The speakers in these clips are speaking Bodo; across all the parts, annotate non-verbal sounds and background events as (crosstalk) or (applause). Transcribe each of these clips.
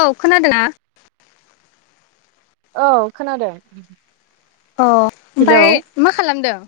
औ खोनादोंना? औ खोनादों। औ हेलौ ओमफाय मा खालामदों?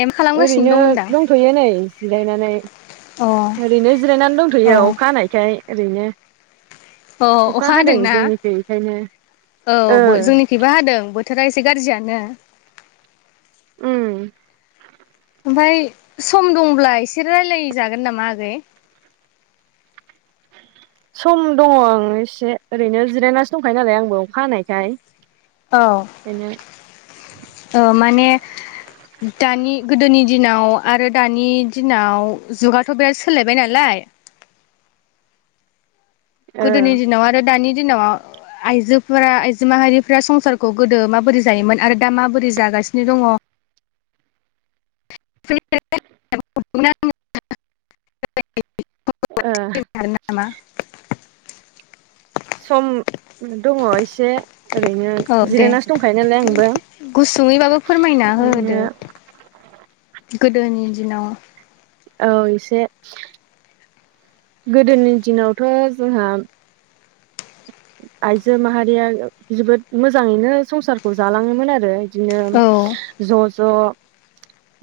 ए मा खालामगासिनो ओरैनो दं होनदां दंथ'यो नै जिरायनानै अ ओरैनो जिरायनानै अ दंथ'यो अखा हानायखाय ओरैनो अ अखा हादों हादोंना जोंनिथिं बेखायनो ओ खैबो हादों बोथोरा एसे गाज्रियानो। ओम ओमफाय सम दंब्ला एसे रायलायजागोन नामा आगै। सम दङ' ओं एसे ओरैनो जिरायनासो दंखायो नालाय आंबो अखा हानायखाय औ ओंखायनो औ माने दानि गोदोनि दिनाव आरो दानि दिनाव जुगाथ' बिराद सोलायबाय नालाय ओ गोदोनि दिनाव आरो दानि दिनाव आइजोफोरा आइजो माहारिफ्रा संसारखौ गोदो माबोरै जायोमोन आरो दा माबोरै जागासिनो दङ' (unintelligible) ओ खारो नामा (unintelligible) सम दङ' इसे ओरैनो औ दे जिरायनासो दंखायो नालाय आंबो गुसुङैबाबो फोरमायना बिदिनो होदो (inaudible) गोदोनि दिनाव औ इसे गोदोनि दिनावथ' जोंहा आइजो माहारिया जोबोद मोजाङैनो संसारखौ जालाङोमोन आरो बिदिनो औ ज' ज'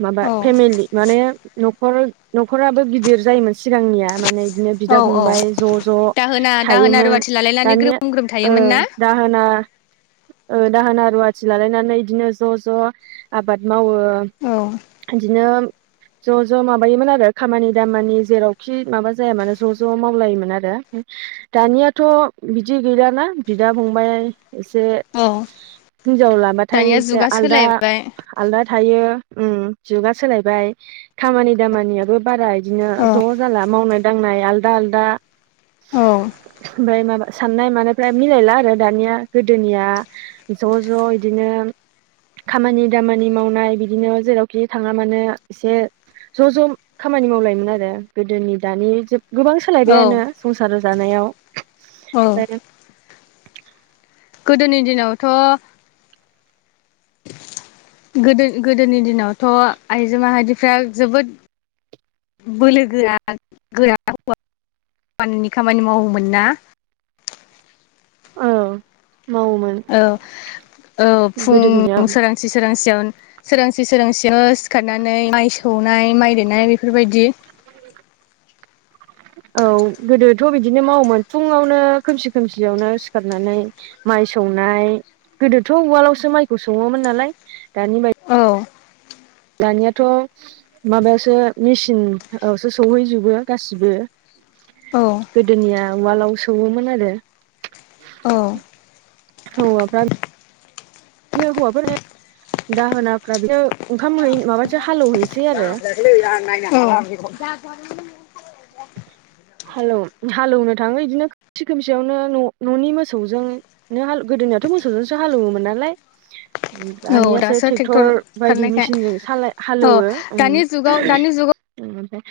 माबा औ फेमिलि माने न'खर न'खराबो गिदिर जायोमोन सिगांनिया माने बिदिनो बिदा औ औ फंबाय ज' ज' दाहोना दाहोना थायोमोन रुवाथि लालायनानै दानिया ग्रोम ग्रोम ओ थायोमोन ना दा दाहोना ओ दाहोना रुवाथि लालायनानै इदिनो ज' ज' आबाद मावो औ इदिनो ज' ज' माबायोमोन आरो खामानि दामानि जेरावखि माबा जायामानो ज' ज' मावलायोमोन आरो दानियाथ' बिदि गैलाना बिदा फंबाइ एसे औ हिनजाव लाबाथाय दानिया एसे जुगा आलदा सोलायबाय आलदा थायो उम जुगा सोलायबाय खामानि दामानियाबो बाराय बिदिनो औ ज' जाला मावनाय दांनाय आलदा आलदा औ ओमफ्राय माबा साननाय मानायफ्रा मिलायला आरो दानिया गोदोनिया ज' ज' इदिनो खामानि दामानि मावनाय बिदिनो जेरावखि थाङा मानो एसे ज' ज' खामानि मावलायोमोन आरो गोदोनि दानि जुग गोबां औ सोलायबायानो संसार जानायाव औ गोदोनि दिनावथ' गोदो गोदोनि दिनावथ' आइजो माहारिफ्रा जोबोद बोलो गोरा गोरा हौवानि खामानि मावोमोन ना औ मावोमोन औ औ गोदोनिया फुं सोरांसि सोरांसियावनो सोरांसि सोरांसियाव सिखारनानै माइ सौनाय, माइ देनाय बेफोरबायदि औ गोदोथ' बिदिनो मावोमोन फुङावनो खोमसि खोमसियावनो सिखारनानै माइ सौनाय गोदोथ' उवालावसो माइखौ सौवोमोन नालाय दानि बाय औ दानियाथ' माबायावसो मेसिनावसो सोहैजोबो गासिबो औ गोदोनिया उवालाव सौयोमोन आरो। औ हौवाफ्रायो ओ बिदिनो हौवाफोर दाहोनाफ्रा बिदिनो ओंखाम माबासो हालेवहैसै आरो। (unintelligible) हालौ हालेवनो थाङो बिदिनो खोमसि खोमसियावनो' न'नि मोसौजोंनो। न' हाल गोदोनियाथ' मोसौजोंसो हालेवोमोन नालाय औ दानियासो दासो ट्रेक्टर बायदि ओंखारनायखाय मेसिनजों साल औ हालेवोनो दानि औ जुगाव दानि जुगावथ' ओमफायो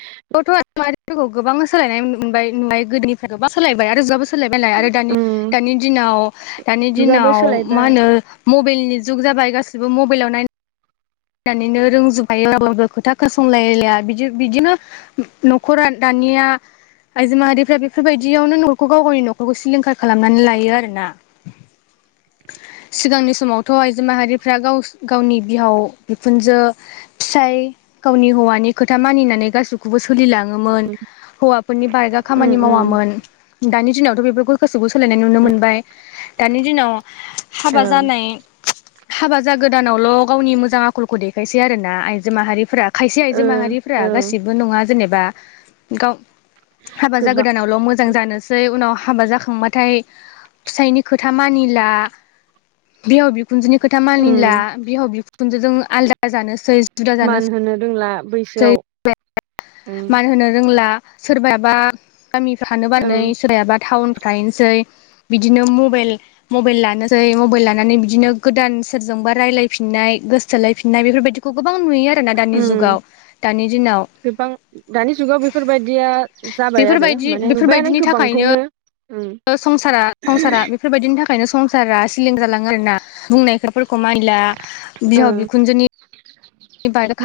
गोबां सोलायनाय मोनबाय न गोदोनिफ्रायबा सोलायबाय आरो जुवाबो सो (unintelligible) सोलायबायलाय आरो दा उम दिनाव दानि जुगाबो दिनाव सोलायबाय मा होनो मबाइलनि जुग जाबाय गासिबो मबाइलाव नायना नैनो रोंजोबा खायो रावबो (unintelligible) खोथा खोनासंलायलाया बिदि बिदिनो न'खरा दानिया ओ आइजो माहारिफ्रा बेफोरबायदियावनो न'खौ गाव गावनि न'खरखौ सिलिंखार खालामनानै लायो आरो ना (inaudible) सिगांनि समावथ' आइजो माहारिफ्रा गाव गावनि बिहाव बिखुनजो फिसाय गावनि हौवानि खोथा मानिनानै गासैखौबो सोलिलां नोयोमोन हौवाफोरानि बारगा उम खामानि उम मावामोन दानि दिनावथ बेफोरखौ गोसिबो सोलायनाय नुनो मोनबाय दानि दिनाव हाबा औ जानाया हाबा जा गोदानावल' गावनि मोजां आखलखौ देखायसै आरो ना आइजो माहारिफोरा खायसे आयजो ओ माहारिफ्रा औ गासिबो नङा जेनेबा गावो हाबा जा गोबां गोदानावल' मोजां जानोसै उनाव हाबा जाखांबाथायो फिसायनि खोथा मानिला बिहाव बिखुनजोनि खोथा उम मानिला बिहाव बिखुनजोआ खुनजों जों आलदा जानोसै मान होनो रोंला बैसोआव उम (unintelligible) मान होनो रोंला सोरबायाबा गामियाव (unintelligible) थानो ओं बानानै सोरबायाबा टाउनफोराव थाहैनोसै बिदिनो मबाइल मबाइल लानोसै मबाइल लानानै बिदिनो गोदान सोरजोंबा रायलायफिननाय थोलायफिननाय बेफोरबादिखौ गोबां नुयो आरोना दानि उम जुगाव दानि दिनाव गोबां दानि जुगाव बेफोरबायदिया जाबाय आरो बेफोरबायदि माने नुबायानो बेफोरबायदिनि थाखायनो गोबांखौनो उम संसारा संसारा बे बेफोरबायदिनि थाखायनो संसारा सिलिंखार जालाङो आरो ना बुंनायफोरखौ मानिला ओ बिहाव बिखुनजोनि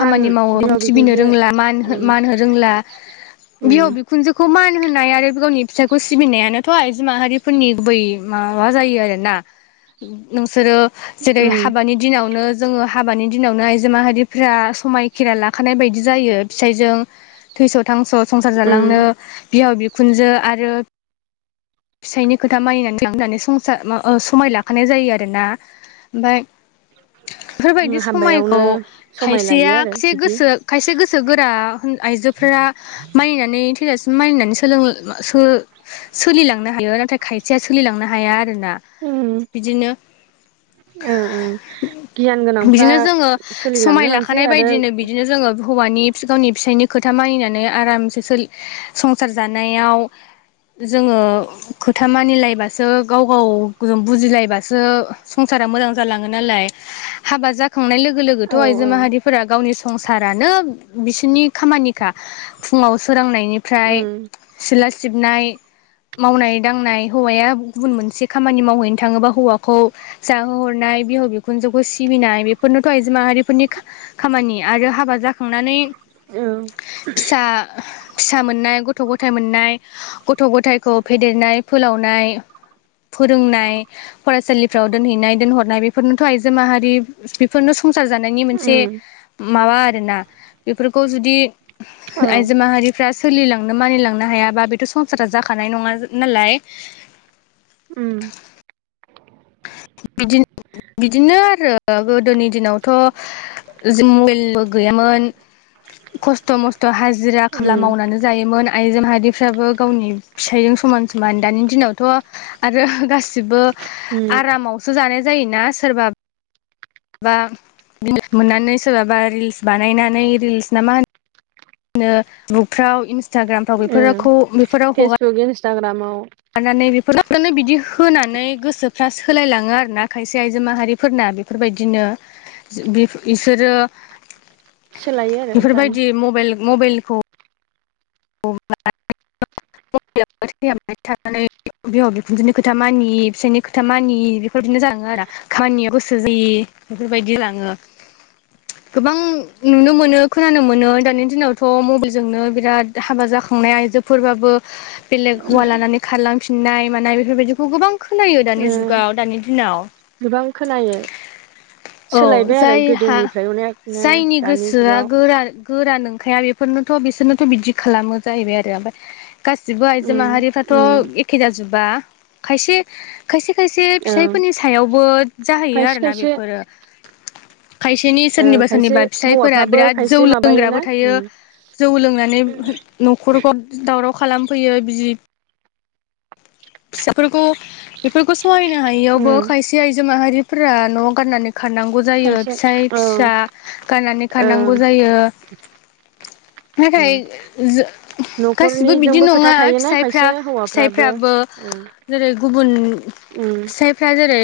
मान मावो ओं बिहाव सिबिनो बिखुनजो रोंला मान उम होनो रोंला बिहाव उम बिखुनजोखौ मान होनाय आरो गावनि फिसाइखौ सिबिनायानोथ' आइजो माहारिफोरनि गुबै हा माबा जायो आरो ना नोंसोरो जेरै उम हाबानि दिनावनो जोङो हाबानि दिनावनो आइजो माहारिफो फ्रा समायखिरा लाखानाय बायदि जायो फिसाइजों थैस' थांस' संसार जालांनो उम बिहाव बिखुनजो आरो फिसायनि खोथा मानिनानै लांनानै संसार समाय लाखानाय जायो आरोना ओ ओमफ्राय बेबादि समायखौ हाबायावनो समाय खायसेया लायो आरो खायसे बिदि गोसो खायसे गोसो गोसो गोरा आइजोफोरा मानिनानै थैजासिम मानिनानै सोलोंनो सोलिलांनो हायो नाथाय खायसेया सोलिलांनो हाया आरो ना। ओम। बिदिनो ओं ओ गियान गोनांफ्रा बिदिनो जोङो सोलिलांनोबो समाय लाखानाय बायदिनो बिदिनो जोङो हौवानि गावनि फिसायनि खोथा मानिनानै आरामसे सोलि संसार जानायाव जोङो खोथा मानिलायबासो गाव गावजों बुजिलायबासो संसारा मोजां जालाङो नालाय हाबा जाखांनाय लोगो लोगो औ थ' आइजो औ माहारिफोरा गावनि संसारानो बिसोरनि खामानिखा फुङाव सोरांनायनिफ्राय उम सिथला सिबनाय मावनाय दांनाय हौवाया गुबुन मोनसे खामानि मावहैनो थाङोबा हौवाखौ जाहोहरनाय बिहाव बिखुनजोखौ सिबिनाय बेफोरनोथ' आइजो माहारिफोरनि खामानि आरो हाबा जाखांनानै औ फिसा फिसा मोननाय गथ' गथाय मोननाय गथ' गथायखौ फेदेरनाय फोलावनाय फोरोंनाय फरायसालिफ्राव दोनहैनाय दोनहरनाय बेफोरनोथ' आइजो माहारि बेफोरनो संसार संसारा जानाय नि उम माबा आरो ना बेफोरखौ जुदि औ आयजो माहारि फ्रा सोलिलांनो मानिलांनो हायाबा बेथ' संसारा जाखानाय नङा नालाय ओम बिदि बिदिनो आरो गोदोनि दिनावथ' मबाइलबो गैयामोन खस्थ' मस्थ' हाजिरा खाला उम मावनानै जायोमोन आइजो माहारिफ्राबो गावनि फिसायजों समान समान दानि दिनावथ' आरो गासिबो उम आरामावसो जानाय जायोना सोरबा बा (unintelligible) मोननानै सोरबाबा रिल्स बानायनानै रिल्स ना मा होनो बिदिनो बुकफ्राव इन्सटाग्रामफ्राव ओ बेफोरखौ फेसबुक इन्सटाग्रामाव मानानै बेफोरखौनो बिदि होनानै गोसोफ्रा सोलायलाङो आरोना खायसे आइजो माहारि फोरना बेफोरबायदिनो बि बिसोरो सोलायो आरो दानि बेफोरबायदि मबेल मबेलखौ (unintelligible) बिहाव बिखुनजोनि खोथा मानियि, फिसायनि खोथा मानियि बेफोरबायदिनो जालाङो आरोना खामानियाव गोसो जायि बेफोरबायदि लाङो गोबां नुनो मोनो खोनानो मोनो दानि दिनावथ' मबाइलजोंनो बिराद हाबा जाखांनाय आइजोफोरबाबो बेलेग हौवा लानानै खारलांफिननाय मानाय बेफोरबायदिखौ गोबां खोनायो ओ दानि जुगाव दानि दिनाव गोबां खोनायो औ सोलायबाय आरो जायहा गोदोनिफ्राय अनेकनो जायनि दानि गोसोआ जुगाव गोरा गोरा नोंखाया बेफोरनोथ' बिसोरनोथ' बिदि खालामो जाहैबाय आरो ओमफाय गासिबो आइजो उम उम माहारिफ्राथ' एखे जाजोबा खायसे खायसे खायसे औ फिसायफोरनि सायावबो जाहैयो खायसे आरोना खायसे बेफोरो खायसेनि ओ सोरनिबा खायसे सोरनिबा फिसाइफोरा हौवाफ्राबो बिराद जौ खायसे माबायोना लोंग्राबो उम थायो जौ लोंनानै न'खरखौ दावराव खालामफैयो बिजि फिसाफोरखौ बेफोरखौ सहायनो उम हायैयावबो खायसे आयजो माहारिफोरा न' गाननानै खारनांगौ जायो खायसे फिसाइ, औ फिसा गारनानै ओ खारनांगौ जायो उम नाथाय जो गासिबो बिदि न'खरनिजोंबो खोथा नङा थायोना फिसायफ्रा खायसे हौवाफ्राबो फिसाइफ्राबो ओं जेरै गुबुन उम फिसाइफ्रा जेरै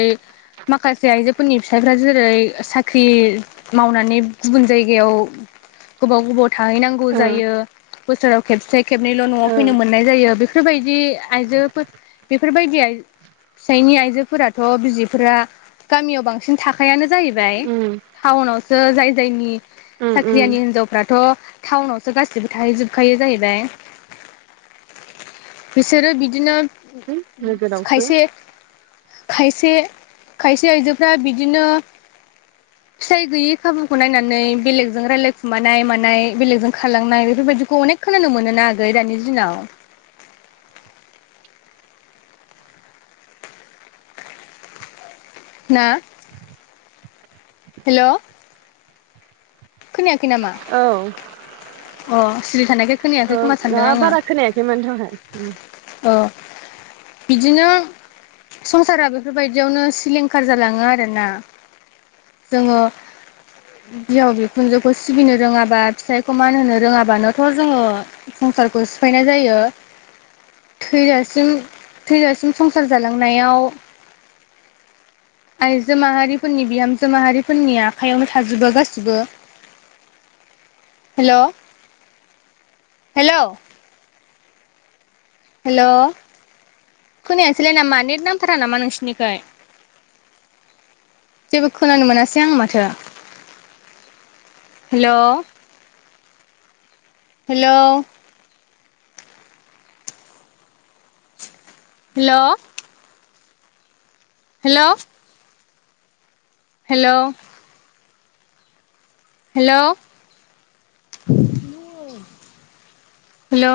माखासे आइजोफोरनि फिसाइफ्रा जेरै साख्रि मावनानै गुबुन जायगायाव गोबाव गोबाव थाहैनांगौ ओ जायो बोसोराव खेबसे खेबनैल' न'आव ओ फैनो मोन नाय जायो बेफोरबायदि आइजोफोर बेफोरबायदि आय फिसायनि आइजोफोराथ' बिजिफोरा गामियाव बांसिन थाखायानो जाहैबाय उम थाउनावसो जाय जायनि उम साख्रियानि उम हिनजावफ्राथ' थाउनावसो गासिबो थाहैजोबखायो जाहैबाय बिसोरो बिदिनो है नोगोरावसो खायसे खायसे खायसे आइजोफ्रा बिदिनो फिसाइ गैयै खाबुखौ नायनानै बेलेगजों रायलाय खुमानाय मानाय बेलेगजों खारलांनाय बेफोरबायदिखौ अनेक खोनानो मोनोना आगै दानि दिनाव ना हेल' खोनायाखै नामा? औ अ सिरि थानायखाय खोनायाखै ओ खोमा सानदों माबा बारा खोनायाखैमोन दहाय ओ बिदिनो संसारा बेफोरबायदियावनो सिलिंखार जालाङो आरो ना जोङो बिहाव बिखुनजोखौ सिबिनो रोङाबा फिसाइखौ मान होनो रोङाबानोथ' जोङो संसारखौ सिफायनाय जायो थैजासिम थैजासिम संसार जालांनायाव आरो आयजो माहारिफोरनि बिहामजो माहारिफोरनि आखायावनो थाजोबो गासिबो हेल' हेलौ हेल' खोनायासैलाय नामा नेट नांथारा नामा नोंसोरनिखै जेबो खोनानो मोनासै आं माथो हेल' हेलौ हेल' हेल' हेल' हेल' हेल'